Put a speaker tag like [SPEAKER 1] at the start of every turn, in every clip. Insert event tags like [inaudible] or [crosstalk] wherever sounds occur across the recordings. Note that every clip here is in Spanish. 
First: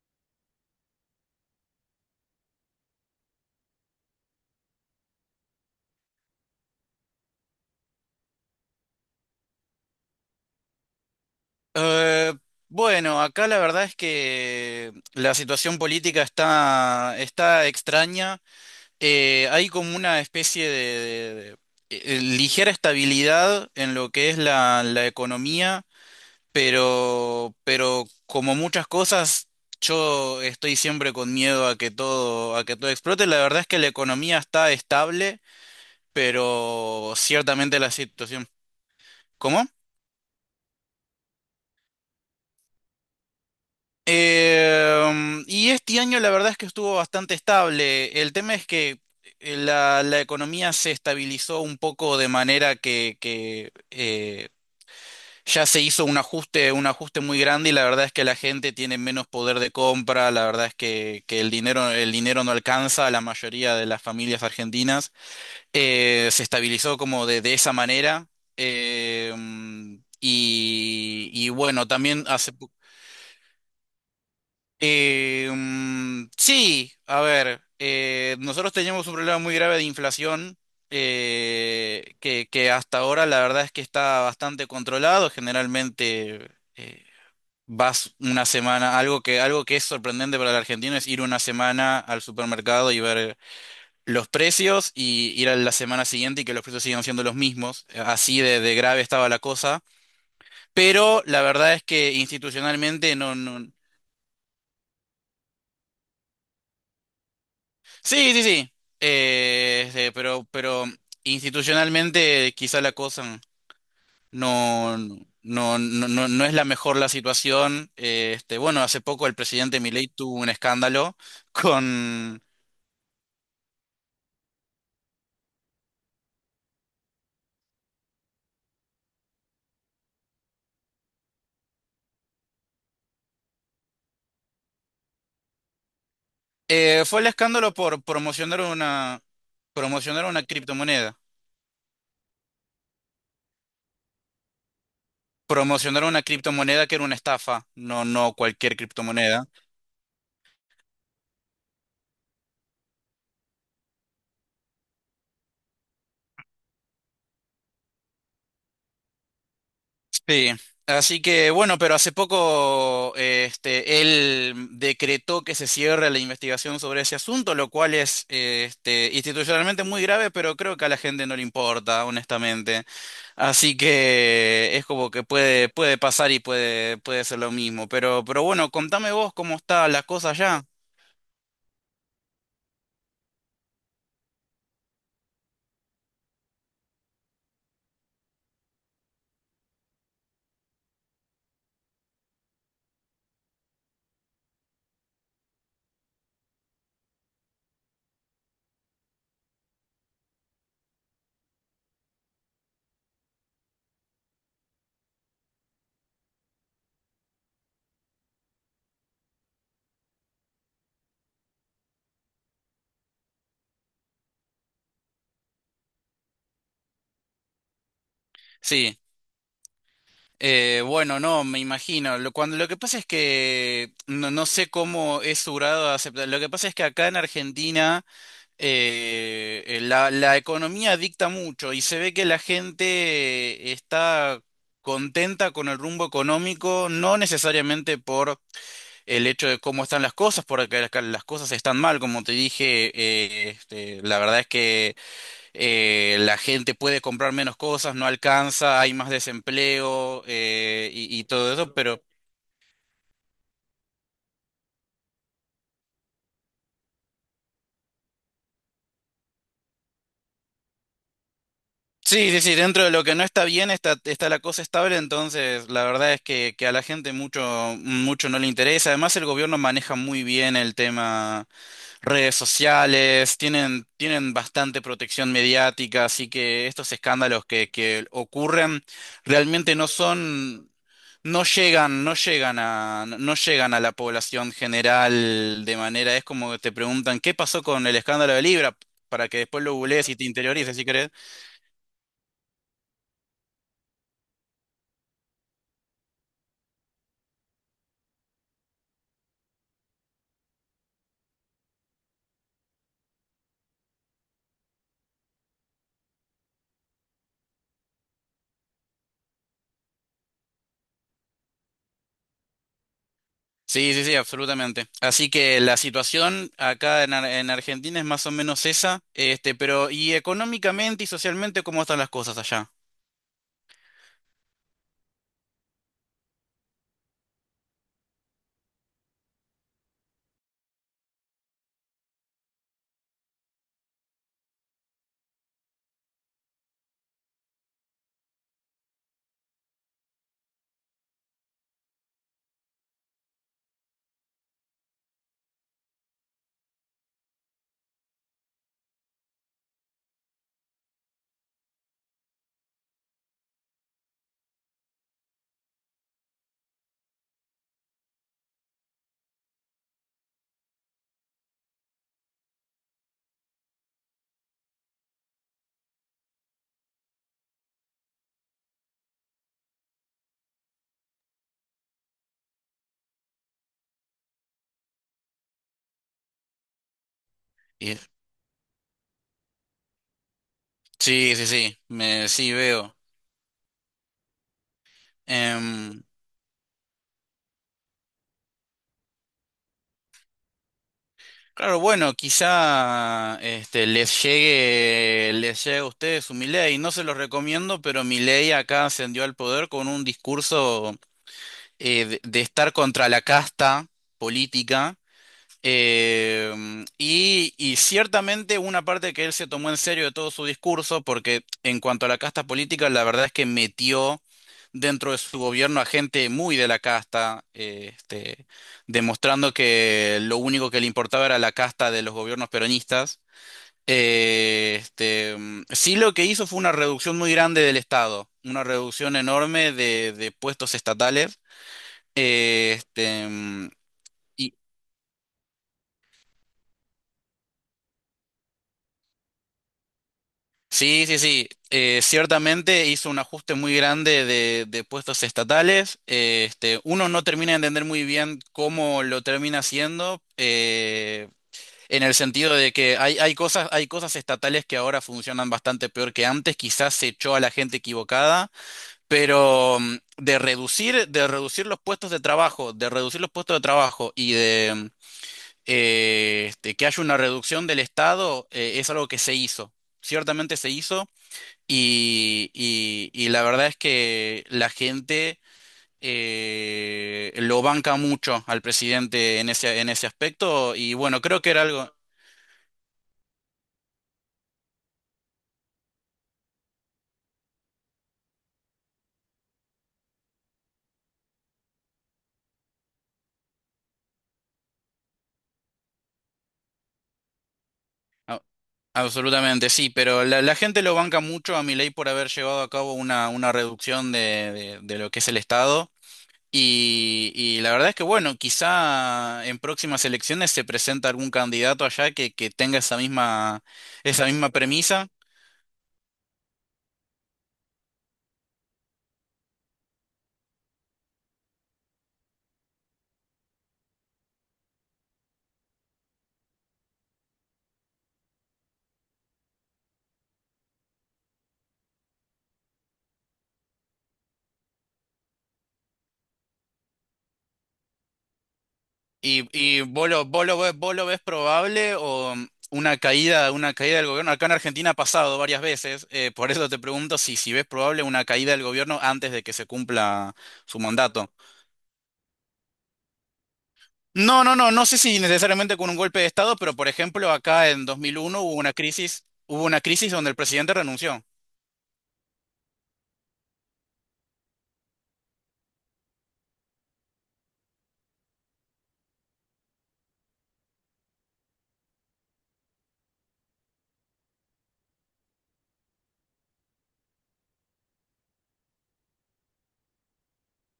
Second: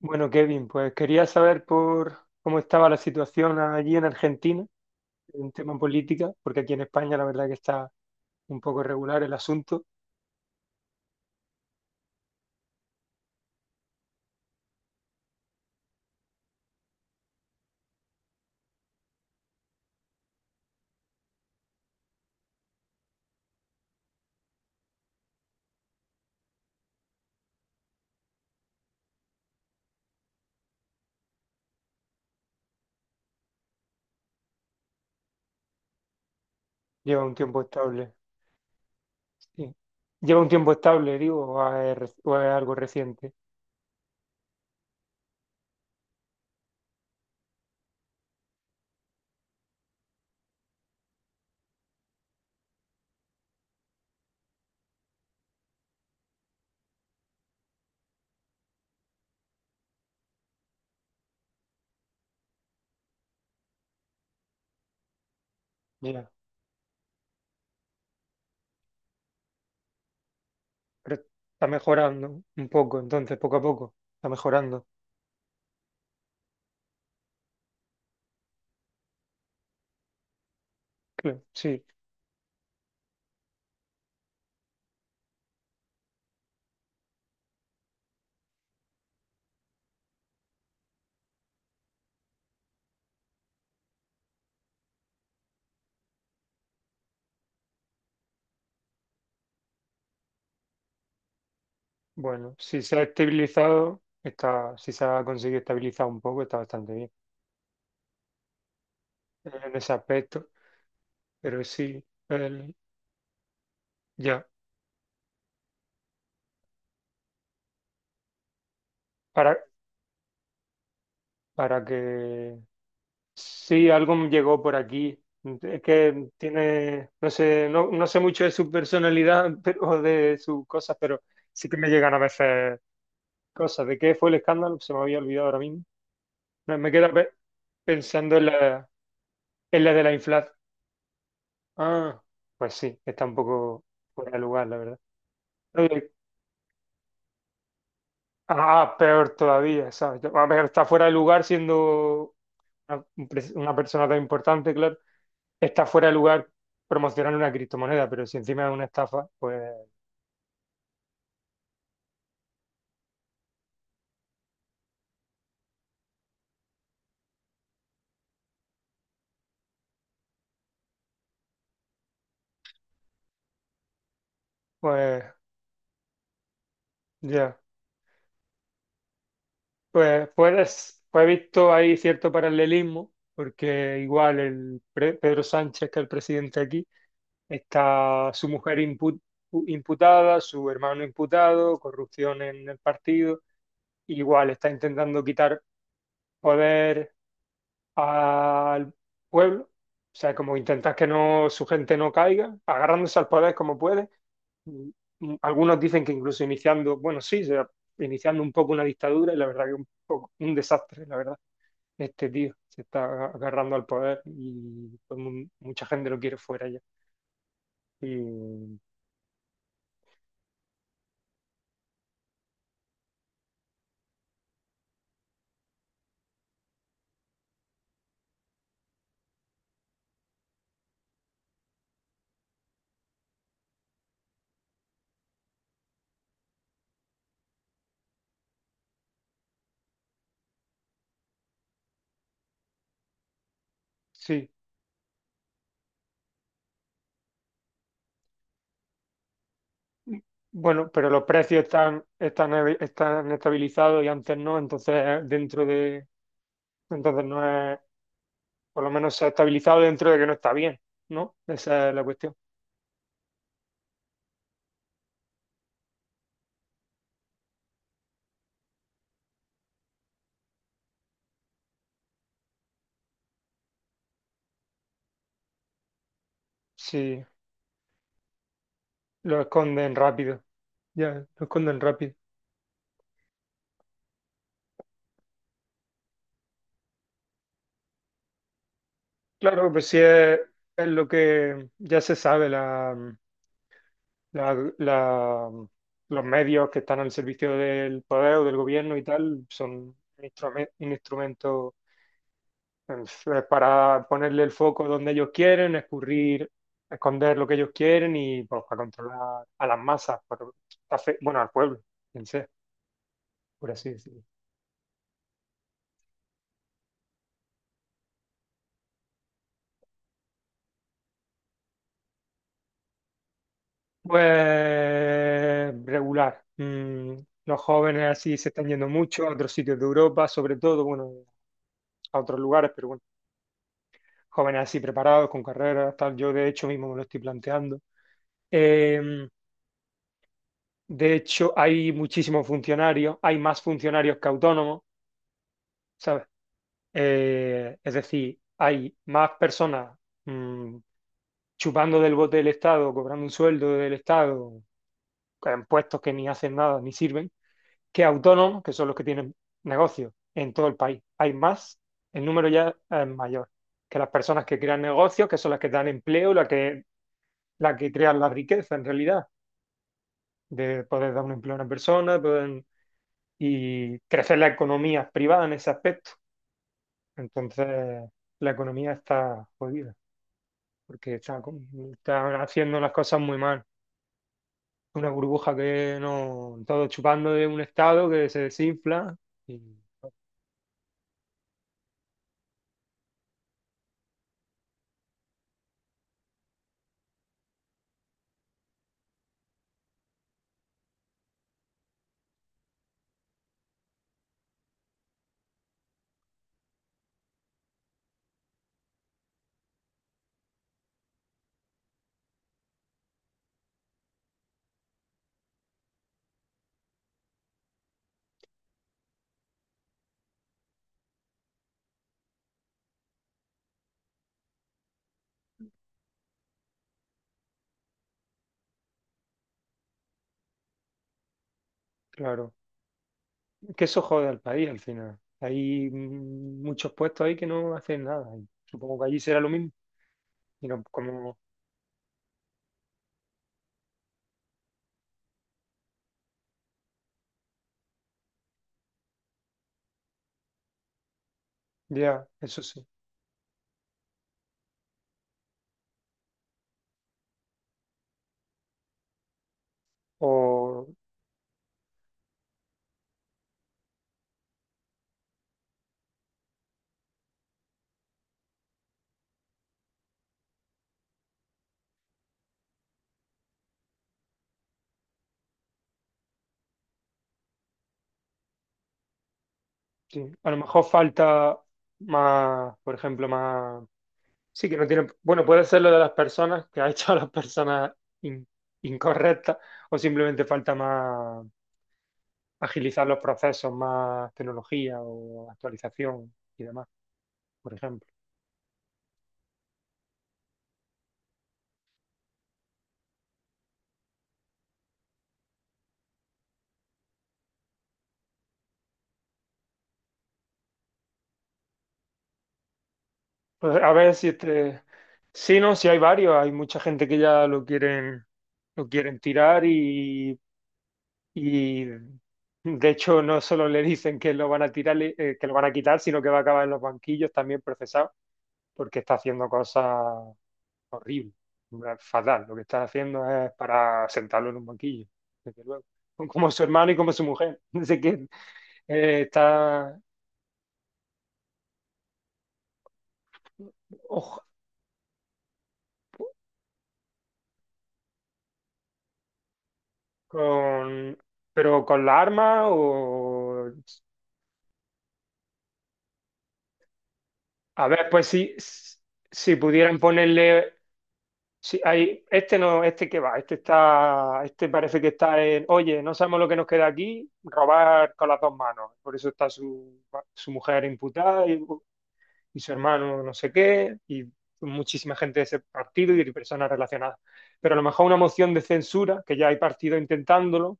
[SPEAKER 1] Bueno, Kevin, pues quería saber por cómo estaba la situación allí en Argentina, en tema política, porque aquí en España la verdad que está un poco irregular el asunto.
[SPEAKER 2] Eh, bueno, acá la verdad es que la situación política está extraña. Hay como una especie de- de ligera estabilidad en lo que es la economía, pero como muchas cosas, yo estoy siempre con miedo a que todo explote. La verdad es que la economía está estable, pero
[SPEAKER 1] Lleva un tiempo
[SPEAKER 2] ciertamente la
[SPEAKER 1] estable.
[SPEAKER 2] situación. ¿Cómo?
[SPEAKER 1] Sí. Lleva un tiempo estable, digo, o es, o es algo reciente.
[SPEAKER 2] Y este año la verdad es que estuvo bastante estable. El tema es que la economía se estabilizó un poco de manera que ya se hizo un ajuste muy grande y la verdad es que la gente tiene menos poder de compra, la verdad es que el dinero no alcanza a la mayoría de las familias argentinas.
[SPEAKER 1] Ya.
[SPEAKER 2] Se estabilizó como de esa manera. Em,
[SPEAKER 1] Pero
[SPEAKER 2] y, y
[SPEAKER 1] está
[SPEAKER 2] bueno, también
[SPEAKER 1] mejorando
[SPEAKER 2] hace...
[SPEAKER 1] un poco, entonces, poco a poco. Está mejorando.
[SPEAKER 2] Sí, a ver, nosotros teníamos un problema muy grave de inflación
[SPEAKER 1] Claro, sí.
[SPEAKER 2] que hasta ahora la verdad es que está bastante controlado. Generalmente eh, vas una semana, algo que es sorprendente para el argentino es ir una semana al supermercado y ver los precios y ir a la semana siguiente y que los precios sigan siendo los mismos. Así de grave estaba la cosa. Pero la verdad es que
[SPEAKER 1] Bueno, si se ha
[SPEAKER 2] institucionalmente no, no.
[SPEAKER 1] estabilizado, está, si se ha conseguido estabilizar un poco, está bastante bien
[SPEAKER 2] Sí, sí, sí.
[SPEAKER 1] en
[SPEAKER 2] Eh,
[SPEAKER 1] ese
[SPEAKER 2] este,
[SPEAKER 1] aspecto.
[SPEAKER 2] pero, pero
[SPEAKER 1] Pero sí,
[SPEAKER 2] institucionalmente
[SPEAKER 1] el-
[SPEAKER 2] quizá la cosa
[SPEAKER 1] ya.
[SPEAKER 2] no, no, no, no, no es la mejor la situación. Bueno, hace poco el
[SPEAKER 1] Para,
[SPEAKER 2] presidente Milei tuvo un escándalo
[SPEAKER 1] para
[SPEAKER 2] con...
[SPEAKER 1] que... Sí, algo me llegó por aquí. Es que tiene, no sé, no, no sé mucho de su personalidad [laughs] pero, o de sus cosas, pero sí que me llegan a veces cosas. ¿De qué fue el escándalo? Se me había olvidado ahora mismo. No, me queda
[SPEAKER 2] fue el escándalo por
[SPEAKER 1] pensando
[SPEAKER 2] promocionar
[SPEAKER 1] en la de la
[SPEAKER 2] promocionar una
[SPEAKER 1] inflación.
[SPEAKER 2] criptomoneda.
[SPEAKER 1] Ah, pues sí, está un poco fuera de lugar, la verdad.
[SPEAKER 2] Promocionar
[SPEAKER 1] Eh,
[SPEAKER 2] una criptomoneda que era una estafa, no, no cualquier
[SPEAKER 1] Ah, peor
[SPEAKER 2] criptomoneda.
[SPEAKER 1] todavía, ¿sabes? A ver, está fuera de lugar siendo una, una persona tan importante, claro. Está fuera de lugar promocionar una criptomoneda, pero si encima es una estafa, pues,
[SPEAKER 2] Sí, así que bueno, pero hace poco él decretó que se cierre la investigación sobre ese asunto, lo cual es institucionalmente muy grave, pero creo que a la gente no le importa, honestamente. Así que es como que
[SPEAKER 1] pues,
[SPEAKER 2] puede, puede pasar y puede, puede ser lo
[SPEAKER 1] ya.
[SPEAKER 2] mismo. Pero bueno, contame vos cómo está la
[SPEAKER 1] Pues,
[SPEAKER 2] cosa ya.
[SPEAKER 1] puedes, pues he visto ahí cierto paralelismo, porque igual Pedro Sánchez, que es el presidente aquí, está su mujer imputada, su hermano imputado, corrupción en el partido, igual está intentando quitar poder al pueblo, o sea, como intentar que no, su gente no caiga, agarrándose al poder como puede. Mm, mm, algunos dicen que incluso iniciando, bueno, sí, iniciando un poco una dictadura y la verdad que un poco un desastre, la verdad. Este tío se está agarrando al poder y pues, mucha gente lo quiere fuera ya. Y
[SPEAKER 2] Sí. Bueno, no, me imagino. Lo que pasa es que no, no sé cómo es su grado de aceptación. Lo que pasa es que acá en Argentina la economía dicta mucho y se ve que la gente está contenta con el rumbo económico, no necesariamente por el hecho de cómo están las cosas, porque las cosas están mal, como te dije, la verdad es
[SPEAKER 1] sí,
[SPEAKER 2] que la gente puede comprar menos cosas, no alcanza, hay más
[SPEAKER 1] mm,
[SPEAKER 2] desempleo eh,
[SPEAKER 1] bueno, pero
[SPEAKER 2] y, y
[SPEAKER 1] los
[SPEAKER 2] todo
[SPEAKER 1] precios
[SPEAKER 2] eso.
[SPEAKER 1] están, están estabilizados y antes no, entonces dentro de, entonces no es, por lo menos se ha estabilizado dentro de que no está bien, ¿no? Esa es la
[SPEAKER 2] Sí,
[SPEAKER 1] cuestión.
[SPEAKER 2] sí, sí, dentro de lo que no está bien está la cosa estable, entonces la verdad es que a la gente mucho, mucho no le interesa. Además, el gobierno maneja muy bien el tema redes sociales, tienen bastante protección mediática, así que estos
[SPEAKER 1] Sí,
[SPEAKER 2] escándalos que ocurren
[SPEAKER 1] lo
[SPEAKER 2] realmente no
[SPEAKER 1] esconden rápido,
[SPEAKER 2] son,
[SPEAKER 1] ya, lo
[SPEAKER 2] no
[SPEAKER 1] esconden
[SPEAKER 2] llegan,
[SPEAKER 1] rápido.
[SPEAKER 2] no llegan a, no llegan a la población general de manera, es como que te preguntan, ¿qué pasó con el escándalo de Libra? Para que después
[SPEAKER 1] Claro,
[SPEAKER 2] lo
[SPEAKER 1] pues sí
[SPEAKER 2] googlees y te interiorices, si
[SPEAKER 1] es lo
[SPEAKER 2] querés.
[SPEAKER 1] que ya se sabe, la- la- mm, los medios que están al servicio del poder o del gobierno y tal son un un instrumento para ponerle el foco donde ellos quieren, escurrir, esconder lo que ellos quieren y pues, para controlar a las masas, bueno, al pueblo, en sí, por así
[SPEAKER 2] Sí, sí, sí,
[SPEAKER 1] decirlo.
[SPEAKER 2] absolutamente. Así que la situación acá en, en Argentina es más o menos esa, este, pero y económicamente y socialmente, ¿cómo están las cosas allá?
[SPEAKER 1] Pues regular. Mm, los jóvenes así se están yendo mucho a otros sitios de Europa, sobre todo, bueno, a otros lugares, pero bueno, jóvenes así preparados, con carreras, tal. Yo de hecho mismo me lo estoy planteando. Eh, de hecho, hay muchísimos funcionarios, hay más funcionarios que autónomos, ¿sabes? Es decir, hay más personas mm, chupando del bote del Estado, cobrando un sueldo del Estado, en puestos que ni hacen nada, ni sirven que autónomos, que son los que tienen negocios en todo el país. Hay más, el número ya es mayor, que las personas que crean negocios, que son las que dan empleo, las que crean la riqueza en realidad, de poder dar un empleo a una persona poder, y crecer la economía privada en ese aspecto. Entonces,
[SPEAKER 2] Y-
[SPEAKER 1] la economía está jodida, porque
[SPEAKER 2] sí, sí, sí, me,
[SPEAKER 1] está
[SPEAKER 2] sí
[SPEAKER 1] haciendo las
[SPEAKER 2] veo.
[SPEAKER 1] cosas muy mal. Una burbuja que
[SPEAKER 2] Em,
[SPEAKER 1] no, todo chupando de un estado que se desinfla y
[SPEAKER 2] claro, bueno, quizá este, les llegue a ustedes su Milei. No se los recomiendo, pero Milei acá ascendió al poder con un discurso de estar contra la casta política. Y ciertamente una parte que él se tomó en serio de todo su discurso, porque en cuanto a la casta política, la verdad es que metió dentro de su gobierno a gente muy de la casta, demostrando que lo único que le importaba era la casta de los gobiernos peronistas. Sí, lo que hizo fue una reducción muy grande del Estado, una reducción enorme de puestos estatales.
[SPEAKER 1] claro,
[SPEAKER 2] eh, este, mm,
[SPEAKER 1] que eso jode al país al final. Hay mm, muchos puestos ahí que no hacen nada. Y supongo que allí será lo mismo. Y no,
[SPEAKER 2] Sí, sí,
[SPEAKER 1] como,
[SPEAKER 2] sí. Ciertamente hizo un ajuste muy grande de puestos estatales. Uno no termina de entender muy bien cómo lo termina haciendo, en el
[SPEAKER 1] ya,
[SPEAKER 2] sentido
[SPEAKER 1] eso
[SPEAKER 2] de
[SPEAKER 1] sí.
[SPEAKER 2] que hay, hay cosas estatales que ahora funcionan bastante peor que antes. Quizás se echó a la gente equivocada, pero
[SPEAKER 1] O
[SPEAKER 2] de reducir los puestos de trabajo, de reducir los puestos de trabajo y de que haya una reducción del Estado, es algo que se hizo. Ciertamente se hizo. Y la verdad es que la gente lo banca mucho al presidente en ese
[SPEAKER 1] sí, a lo
[SPEAKER 2] aspecto.
[SPEAKER 1] mejor
[SPEAKER 2] Y bueno, creo que
[SPEAKER 1] falta
[SPEAKER 2] era algo.
[SPEAKER 1] más, por ejemplo, más. Sí, que no tiene. Bueno, puede ser lo de las personas, que ha [laughs] hecho a las personas in- incorrectas, o simplemente falta más agilizar los procesos, más tecnología o actualización y demás, por ejemplo.
[SPEAKER 2] a- Absolutamente, sí, pero la gente lo banca mucho a Milei por haber llevado a cabo una reducción de lo que es el Estado. Y la verdad es que, bueno, quizá en próximas elecciones se presenta algún candidato allá que tenga
[SPEAKER 1] Pues a ver
[SPEAKER 2] esa
[SPEAKER 1] si
[SPEAKER 2] misma
[SPEAKER 1] este.
[SPEAKER 2] premisa.
[SPEAKER 1] Sí, no, sí hay varios. Hay mucha gente que ya lo quieren tirar y de hecho no solo le dicen que lo van a tirar, que lo van a quitar, sino que va a acabar en los banquillos también procesado, porque está haciendo cosas horribles, fatal. Lo que está haciendo es para sentarlo en un banquillo, desde luego. Como su hermano y como su mujer. [laughs] Dice que
[SPEAKER 2] ¿Y, y
[SPEAKER 1] está
[SPEAKER 2] vos lo, vos lo ves, vos lo ves probable o una caída del gobierno?
[SPEAKER 1] ojo,
[SPEAKER 2] Acá en Argentina ha pasado varias veces, por eso te pregunto si, si ves probable una caída del gobierno antes de que se cumpla su
[SPEAKER 1] con,
[SPEAKER 2] mandato.
[SPEAKER 1] pero con la arma o
[SPEAKER 2] No, no, no, no sé si necesariamente con un golpe de Estado, pero por ejemplo acá en
[SPEAKER 1] a ver, pues
[SPEAKER 2] 2001
[SPEAKER 1] si, si
[SPEAKER 2] hubo una
[SPEAKER 1] pudieran
[SPEAKER 2] crisis donde el presidente
[SPEAKER 1] ponerle,
[SPEAKER 2] renunció.
[SPEAKER 1] si hay, este no, este que va, este está, este parece que está en, oye, no sabemos lo que nos queda aquí, robar con las dos manos. Por eso está su, su mujer imputada y su hermano no sé qué, y muchísima gente de ese partido y de personas relacionadas. Pero a lo mejor una moción de censura, que ya hay partido intentándolo,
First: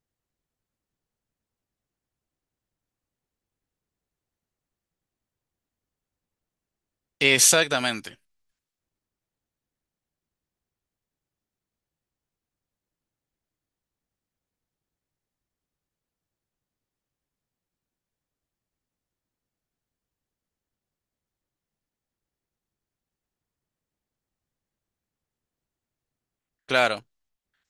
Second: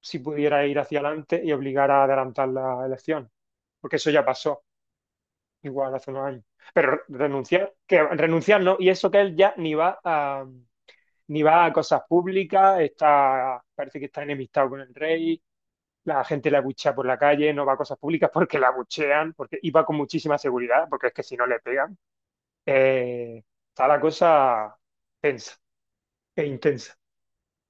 [SPEAKER 1] si pudiera ir hacia adelante y obligar a adelantar la elección, porque eso ya pasó. Igual hace unos años. Pero renunciar, que
[SPEAKER 2] Exactamente,
[SPEAKER 1] renunciar no, y eso que él ya ni va a ni va a cosas públicas, está, parece que está enemistado con el rey, la gente le abuchea por la calle, no va a cosas públicas porque la abuchean, porque y va con muchísima seguridad, porque es que si no le pegan. Eh, está la cosa tensa e intensa.
[SPEAKER 2] claro.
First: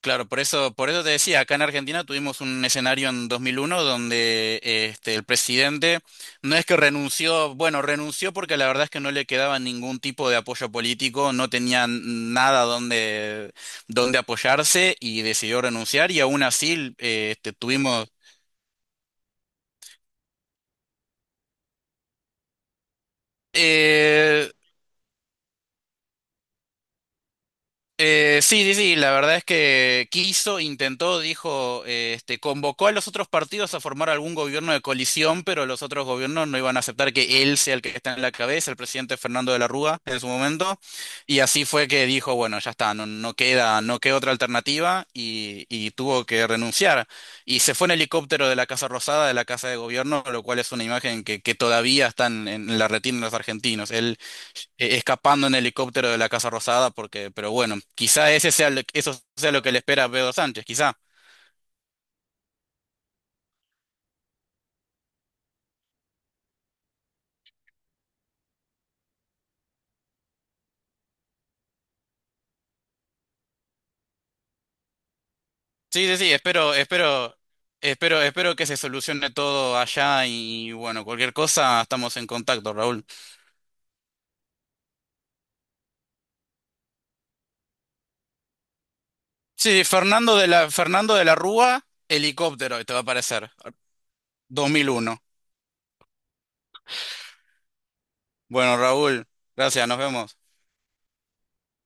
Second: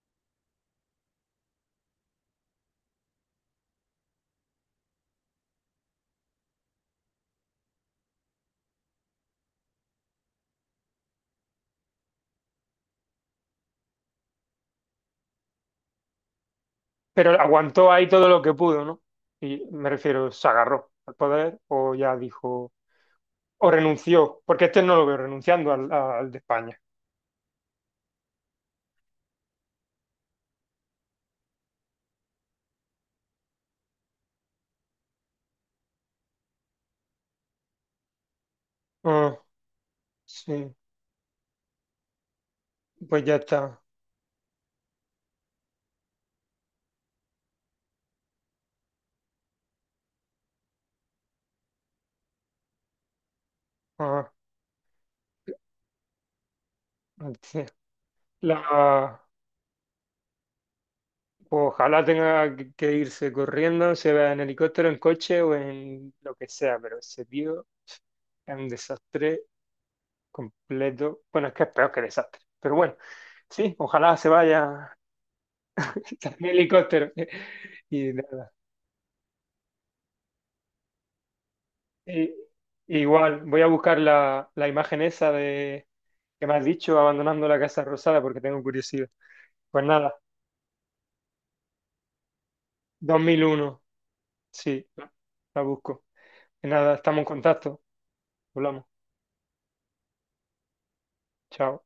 [SPEAKER 2] Claro, por eso te decía, acá en Argentina tuvimos un escenario en 2001 donde este, el presidente no es que renunció, bueno, renunció porque la verdad es que no le quedaba ningún tipo de apoyo político, no tenía nada donde, donde apoyarse y decidió renunciar y aún así
[SPEAKER 1] Pero aguantó
[SPEAKER 2] tuvimos...
[SPEAKER 1] ahí todo lo que pudo, ¿no? Y me refiero, se agarró al poder o ya dijo, o renunció,
[SPEAKER 2] eh,
[SPEAKER 1] porque este no lo veo renunciando al, al de España.
[SPEAKER 2] Sí, sí, sí, la verdad es que quiso, intentó, dijo, convocó a los otros partidos a formar algún gobierno de coalición, pero los otros gobiernos no iban a aceptar que él sea el que está en la cabeza, el presidente
[SPEAKER 1] Ah,
[SPEAKER 2] Fernando de la Rúa en su
[SPEAKER 1] sí,
[SPEAKER 2] momento, y así fue que dijo, bueno, ya está, no,
[SPEAKER 1] pues
[SPEAKER 2] no
[SPEAKER 1] ya está.
[SPEAKER 2] queda, no queda otra alternativa y tuvo que renunciar. Y se fue en helicóptero de la Casa Rosada, de la Casa de Gobierno, lo cual es una imagen que todavía está en la retina de los argentinos,
[SPEAKER 1] Ah,
[SPEAKER 2] escapando en helicóptero de la Casa Rosada, porque, pero
[SPEAKER 1] hostia.
[SPEAKER 2] bueno, quizá ese sea eso
[SPEAKER 1] La,
[SPEAKER 2] sea lo que le espera a Pedro Sánchez, quizá.
[SPEAKER 1] pues ojalá tenga que irse corriendo, se vea en helicóptero, en coche o en lo que sea, pero ese tío es un desastre completo. Bueno, es que es peor que desastre, pero bueno, sí, ojalá se vaya
[SPEAKER 2] Sí, sí, sí,
[SPEAKER 1] [laughs] en
[SPEAKER 2] espero,
[SPEAKER 1] helicóptero.
[SPEAKER 2] espero,
[SPEAKER 1] Y,
[SPEAKER 2] espero,
[SPEAKER 1] nada,
[SPEAKER 2] espero que se solucione todo allá y bueno, cualquier cosa estamos en
[SPEAKER 1] y-
[SPEAKER 2] contacto, Raúl.
[SPEAKER 1] igual, voy a buscar la, la imagen esa de que me has dicho, abandonando la Casa Rosada, porque tengo curiosidad.
[SPEAKER 2] Sí,
[SPEAKER 1] Pues nada,
[SPEAKER 2] Fernando de la Rúa, helicóptero, te va a
[SPEAKER 1] dos mil
[SPEAKER 2] aparecer,
[SPEAKER 1] uno sí, la
[SPEAKER 2] 2001.
[SPEAKER 1] la busco. Y nada, estamos en contacto.
[SPEAKER 2] Bueno,
[SPEAKER 1] Hablamos.
[SPEAKER 2] Raúl, gracias, nos vemos.
[SPEAKER 1] Chao.